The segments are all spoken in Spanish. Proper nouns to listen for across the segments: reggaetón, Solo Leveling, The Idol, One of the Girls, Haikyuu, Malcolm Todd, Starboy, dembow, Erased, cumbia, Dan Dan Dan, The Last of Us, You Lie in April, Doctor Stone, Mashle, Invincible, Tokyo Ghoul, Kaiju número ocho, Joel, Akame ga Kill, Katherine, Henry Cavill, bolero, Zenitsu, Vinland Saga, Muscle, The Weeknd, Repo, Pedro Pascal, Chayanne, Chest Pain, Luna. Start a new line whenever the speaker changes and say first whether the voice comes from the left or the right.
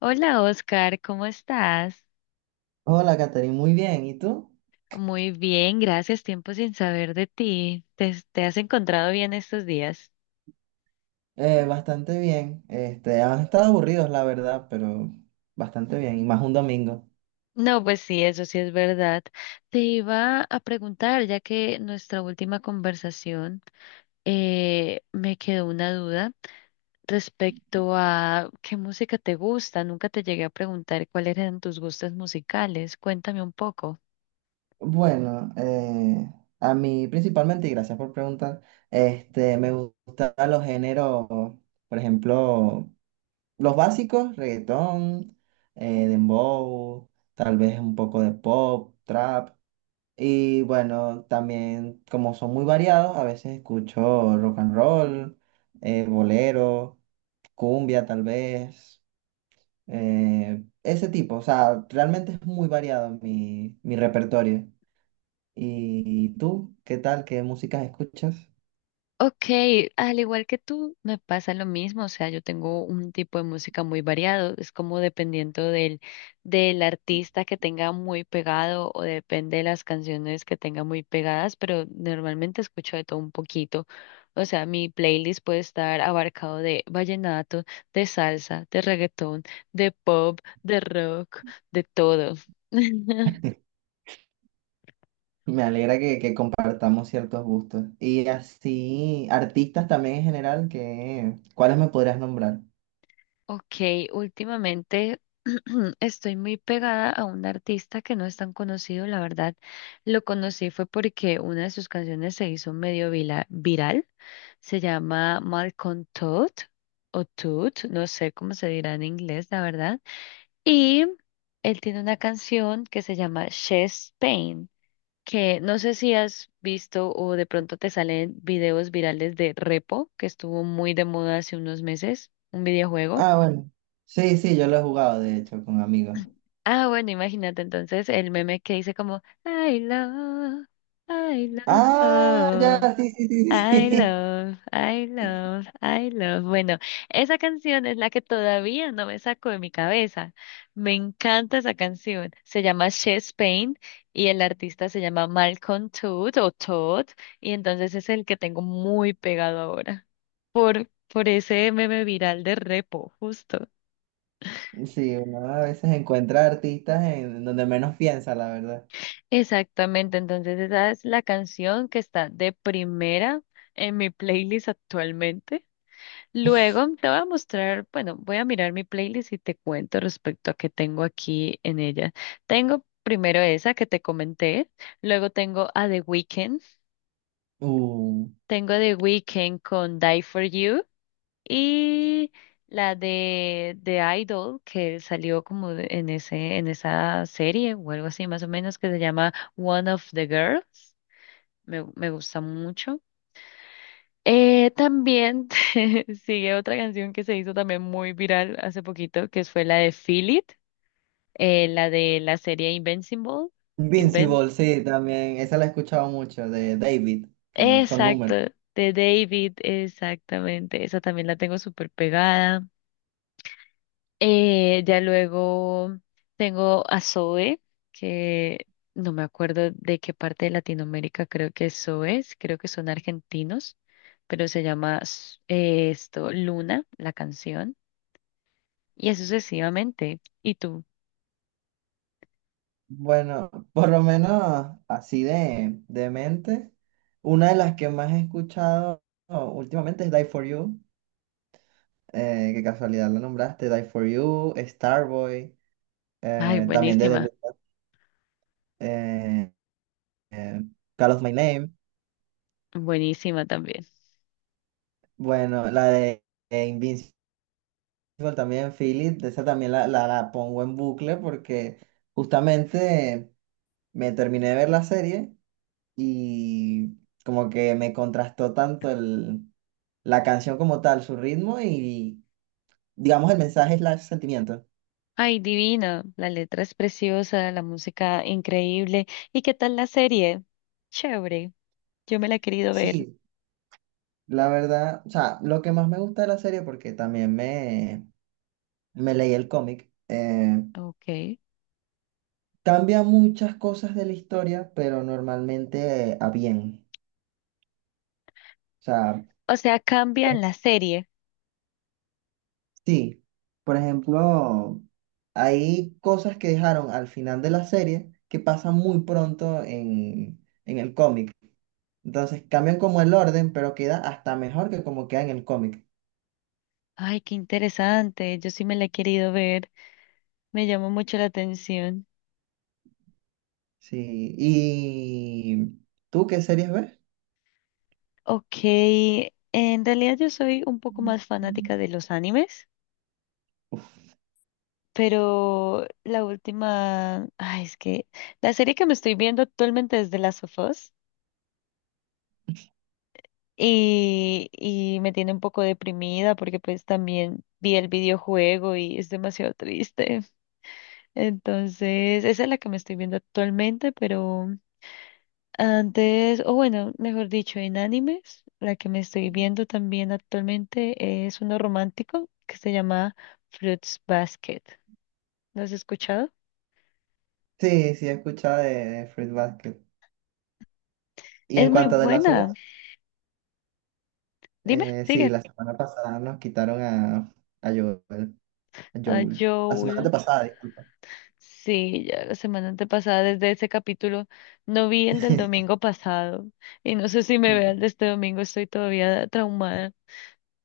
left: Hola Oscar, ¿cómo estás?
right: Hola, Katherine, muy bien. ¿Y tú?
left: Muy bien, gracias. Tiempo sin saber de ti. ¿Te has encontrado bien estos días?
right: Bastante bien. Han estado aburridos, la verdad, pero bastante bien. Y más un domingo.
left: No, pues sí, eso sí es verdad. Te iba a preguntar, ya que nuestra última conversación me quedó una duda respecto a qué música te gusta. Nunca te llegué a preguntar cuáles eran tus gustos musicales. Cuéntame un poco.
right: Bueno, eh, a mí principalmente, y gracias por preguntar, me gustan los géneros, por ejemplo, los básicos, reggaetón, dembow, tal vez un poco de pop, trap. Y bueno, también como son muy variados, a veces escucho rock and roll, bolero, cumbia tal vez, ese tipo, o sea, realmente es muy variado mi repertorio. ¿Y tú, qué tal? ¿Qué músicas escuchas?
left: Ok, al igual que tú, me pasa lo mismo, o sea, yo tengo un tipo de música muy variado, es como dependiendo del, del artista que tenga muy pegado o depende de las canciones que tenga muy pegadas, pero normalmente escucho de todo un poquito, o sea, mi playlist puede estar abarcado de vallenato, de salsa, de reggaetón, de pop, de rock, de todo.
right: Me alegra que compartamos ciertos gustos. Y así, artistas también en general, que, ¿cuáles me podrías nombrar?
left: Ok, últimamente estoy muy pegada a un artista que no es tan conocido, la verdad. Lo conocí fue porque una de sus canciones se hizo medio viral. Se llama Malcolm Todd o Todd, no sé cómo se dirá en inglés, la verdad. Y él tiene una canción que se llama Chest Pain, que no sé si has visto o de pronto te salen videos virales de Repo, que estuvo muy de moda hace unos meses, un videojuego.
right: Ah, bueno. Sí, sí, yo lo he jugado, de hecho, con amigos.
left: Ah, bueno, imagínate entonces el meme que dice como I love,
right: Ah,
left: oh,
right: ya, sí, sí, sí, sí,
left: I
right: sí.
left: love, I love, I love. Bueno, esa canción es la que todavía no me saco de mi cabeza. Me encanta esa canción. Se llama Chest Pain y el artista se llama Malcolm Todd o Todd y entonces es el que tengo muy pegado ahora por ese meme viral de Repo, justo.
right: Sí, uno a veces encuentra artistas en donde menos piensa, la verdad.
left: Exactamente, entonces esa es la canción que está de primera en mi playlist actualmente. Luego te voy a mostrar, bueno, voy a mirar mi playlist y te cuento respecto a qué tengo aquí en ella. Tengo primero esa que te comenté, luego tengo a The Weeknd,
right: Uh.
left: tengo a The Weeknd con Die For You y la de The Idol que salió como en esa serie o algo así más o menos que se llama One of the Girls. Me gusta mucho. También sigue otra canción que se hizo también muy viral hace poquito, que fue la de Feel It, la de la serie Invincible. Inven-
right: Invincible, sí, también. Esa la he escuchado mucho, de David, que es con
left: Exacto,
right: números.
left: de David, exactamente. Esa también la tengo súper pegada. Ya luego tengo a Zoe, que no me acuerdo de qué parte de Latinoamérica creo que es Zoe, creo que son argentinos, pero se llama s- esto Luna, la canción, y así sucesivamente. ¿Y tú?
right: Bueno, por lo menos así de mente, una de las que más he escuchado últimamente es Die For You, que casualidad lo nombraste, Die For You, Starboy,
left: Ay,
right: también de The
left: buenísima,
right: Weeknd, eh, eh, Call of My Name.
left: buenísima también.
right: Bueno, la de Invincible también, Feel It, esa también la, la pongo en bucle porque justamente me terminé de ver la serie. Y como que me contrastó tanto el, la canción como tal, su ritmo y digamos el mensaje es el sentimiento.
left: Ay, divina, la letra es preciosa, la música increíble. ¿Y qué tal la serie? Chévere, yo me la he querido ver.
right: Sí, la verdad, o sea, lo que más me gusta de la serie, porque también me leí el cómic,
left: Ok.
right: cambia muchas cosas de la historia, pero normalmente a bien. O sea,
left: O sea,
right: pues,
left: cambian la serie.
right: sí, por ejemplo, hay cosas que dejaron al final de la serie que pasan muy pronto en el cómic. Entonces cambian como el orden, pero queda hasta mejor que como queda en el cómic.
left: Ay, qué interesante. Yo sí me la he querido ver. Me llamó mucho la atención.
right: Sí. ¿Y tú qué series ves?
left: Ok, en realidad yo soy un poco más fanática de los animes, pero la última, ay, es que la serie que me estoy viendo actualmente es The Last of Us y me tiene un poco deprimida porque pues también vi el videojuego y es demasiado triste. Entonces, esa es la que me estoy viendo actualmente, pero... Antes, o bueno, mejor dicho, en animes, la que me estoy viendo también actualmente es uno romántico que se llama Fruits Basket. ¿Lo has escuchado?
right: Sí, sí, he escuchado de Fruit Basket. Y
left: Es
right: en
left: muy
right: cuanto a The Last of
left: buena.
right: Us,
left: Dime,
right: sí,
left: sigue.
right: la semana pasada nos quitaron a Joel, a
left: A
right: Joel. La semana
left: Joel.
right: antepasada, disculpa.
left: Sí, ya la semana antepasada, desde ese capítulo, no vi el del domingo pasado y no sé si me vea el de este domingo, estoy todavía traumada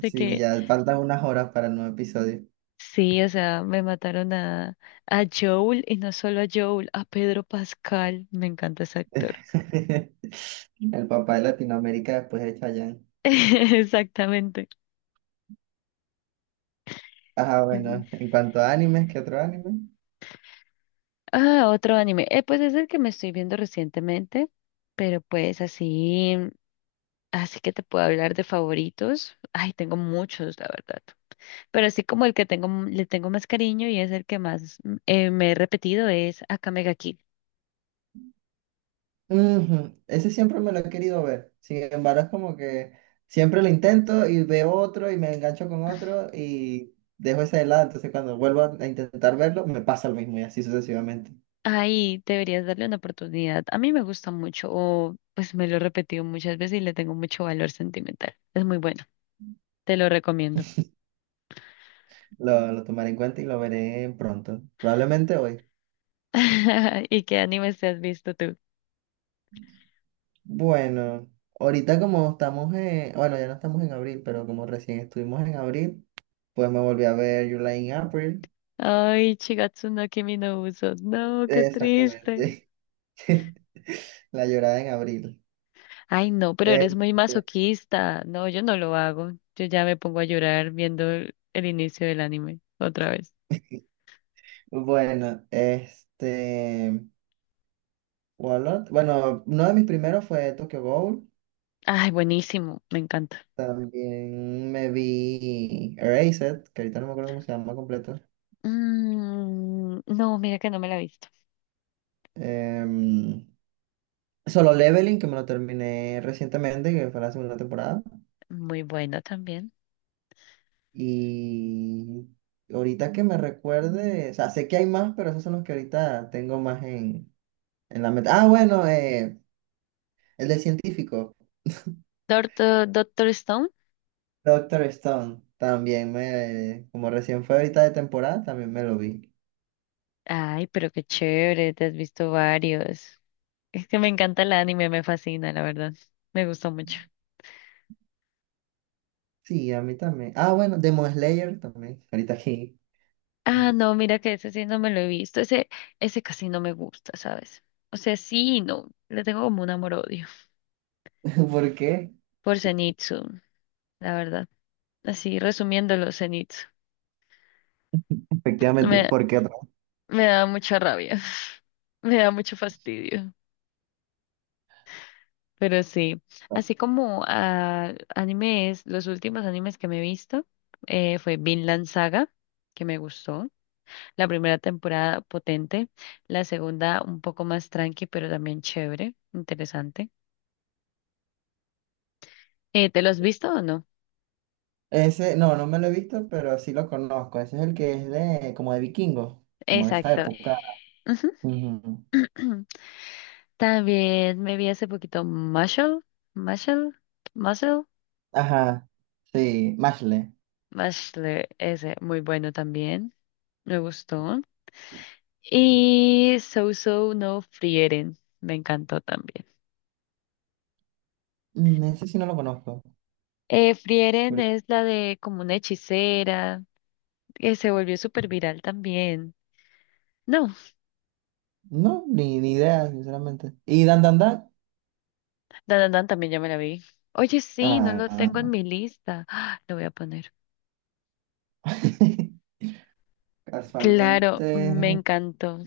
left: de
right: Sí,
left: que
right: ya faltan unas horas para el nuevo episodio.
left: sí, o sea, me mataron a Joel y no solo a Joel, a Pedro Pascal. Me encanta ese actor.
right: El papá de Latinoamérica después de Chayanne.
left: Exactamente.
right: Ajá,
left: Sí, sí.
right: bueno, en cuanto a animes, ¿qué otro anime?
left: Ah, otro anime. Pues es el que me estoy viendo recientemente, pero pues así, así que te puedo hablar de favoritos. Ay, tengo muchos, la verdad. Pero así como el que tengo, le tengo más cariño y es el que más me he repetido es Akame ga Kill.
right: Ujú. Ese siempre me lo he querido ver. Sin embargo, es como que siempre lo intento y veo otro y me engancho con otro y dejo ese de lado. Entonces, cuando vuelvo a intentar verlo, me pasa lo mismo y así sucesivamente.
left: Ahí deberías darle una oportunidad. A mí me gusta mucho, o pues me lo he repetido muchas veces y le tengo mucho valor sentimental. Es muy bueno, te lo recomiendo.
right: Lo tomaré en cuenta y lo veré pronto. Probablemente hoy.
left: ¿Y qué animes te has visto tú?
right: Bueno, ahorita como estamos en, bueno, ya no estamos en abril, pero como recién estuvimos en abril, pues me volví a ver You Lie in April.
left: Ay, Shigatsu no Kimi no Uso. No, qué triste.
right: Exactamente. La llorada en abril.
left: Ay, no, pero eres muy masoquista. No, yo no lo hago. Yo ya me pongo a llorar viendo el inicio del anime otra vez.
right: Bueno, este, ¿Cuál ot- Bueno, uno de mis primeros fue Tokyo Ghoul.
left: Ay, buenísimo, me encanta.
right: También me vi Erased, que ahorita no me acuerdo cómo se llama completo.
left: Mm, no, mira que no me la he visto.
right: Em, Solo Leveling, que me lo terminé recientemente, que fue la segunda temporada.
left: Muy bueno también.
right: Y ahorita que me recuerde, o sea, sé que hay más, pero esos son los que ahorita tengo más en la meta. Ah, bueno, el de científico.
left: Doctor, Doctor Stone.
right: Doctor Stone, también me, como recién fue ahorita de temporada, también me lo vi.
left: Ay, pero qué chévere, te has visto varios. Es que me encanta el anime, me fascina, la verdad. Me gustó mucho.
right: Sí, a mí también. Ah, bueno, Demon Slayer también, ahorita aquí.
left: Ah, no, mira que ese sí no me lo he visto. Ese casi no me gusta, ¿sabes? O sea, sí, y no. Le tengo como un amor-odio
right: ¿Por qué?
left: por Zenitsu, la verdad. Así, resumiéndolo, Zenitsu.
right: Efectivamente,
left: Me,
right: porque otra
left: me da mucha rabia. Me da mucho fastidio. Pero sí,
right: vez.
left: así como animes, los últimos animes que me he visto fue Vinland Saga, que me gustó. La primera temporada potente, la segunda un poco más tranqui, pero también chévere, interesante. ¿Te lo has visto o no?
right: Ese, no, no me lo he visto, pero sí lo conozco. Ese es el que es de, como de vikingos, como de esa
left: Exacto.
right: época.
left: Ujú.
right: Ujú.
left: También me vi hace poquito Muscle, Muscle,
right: Ajá, sí, Mashle.
left: Muscle, ese, muy bueno también, me gustó. Y So So no Frieren, me encantó también.
right: Mm, ese sí no lo conozco.
left: Frieren
right: Curio-
left: es la de como una hechicera, que se volvió súper viral también. No,
right: No, ni, ni idea, sinceramente. ¿Y Dan Dan Dan?
left: Dan Dan Dan también ya me la vi. Oye, sí, no lo tengo en
right: Ah,
left: mi lista. Ah, lo voy a poner. Claro, me
right: casualmente.
left: encantó.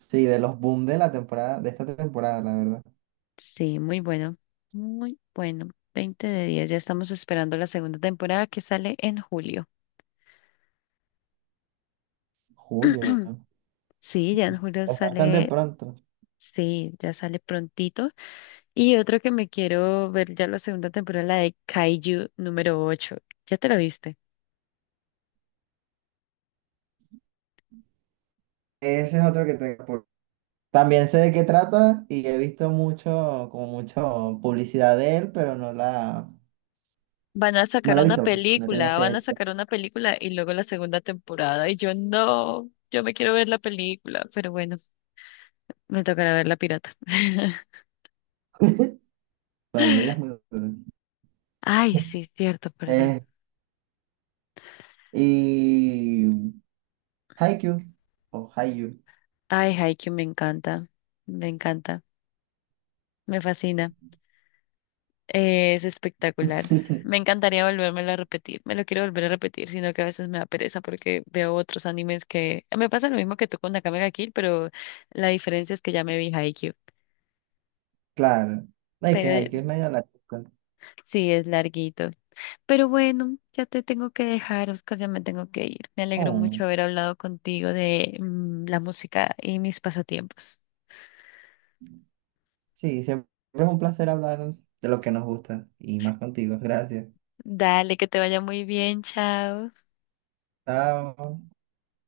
right: Sí, de los boom de la temporada, de esta temporada, la verdad.
left: Sí, muy bueno, muy bueno. 20 de 10, ya estamos esperando la segunda temporada que sale en julio.
right: Julio,
left: Sí, ya en julio
right: es bastante
left: sale,
right: pronto.
left: sí, ya sale prontito. Y otro que me quiero ver ya la segunda temporada, la de Kaiju número 8. ¿Ya te la viste?
right: Ese es otro que tengo. Por- También sé de qué trata y he visto mucho, como mucho publicidad de él, pero no la,
left: Van a
right: no
left: sacar
right: la he
left: una
right: visto, pues. No tenía
left: película, van a
right: ese.
left: sacar una película y luego la segunda temporada. Y yo no, yo me quiero ver la película, pero bueno, me tocará ver la pirata.
right: Pero no lo digas muy duro.
left: Ay, sí, cierto, perdón.
right: Eh, y Haikyuu o Haikyuu.
left: Ay, Haikyuu me encanta, me encanta, me fascina. Es espectacular. Me encantaría volvérmelo a repetir. Me lo quiero volver a repetir, sino que a veces me da pereza porque veo otros animes que... Me pasa lo mismo que tú con Nakame ga Kill, pero la diferencia es que ya me vi Haikyuu.
right: Claro. No, es que
left: Pero
right: Haikyuu es medio larguito.
left: sí, es larguito. Pero bueno, ya te tengo que dejar, Oscar, ya me tengo que ir. Me alegro
right: Oh,
left: mucho haber hablado contigo de la música y mis pasatiempos.
right: sí, siempre es un placer hablar de lo que nos gusta y más contigo. Gracias.
left: Dale, que te vaya muy bien, chao.
right: Chao.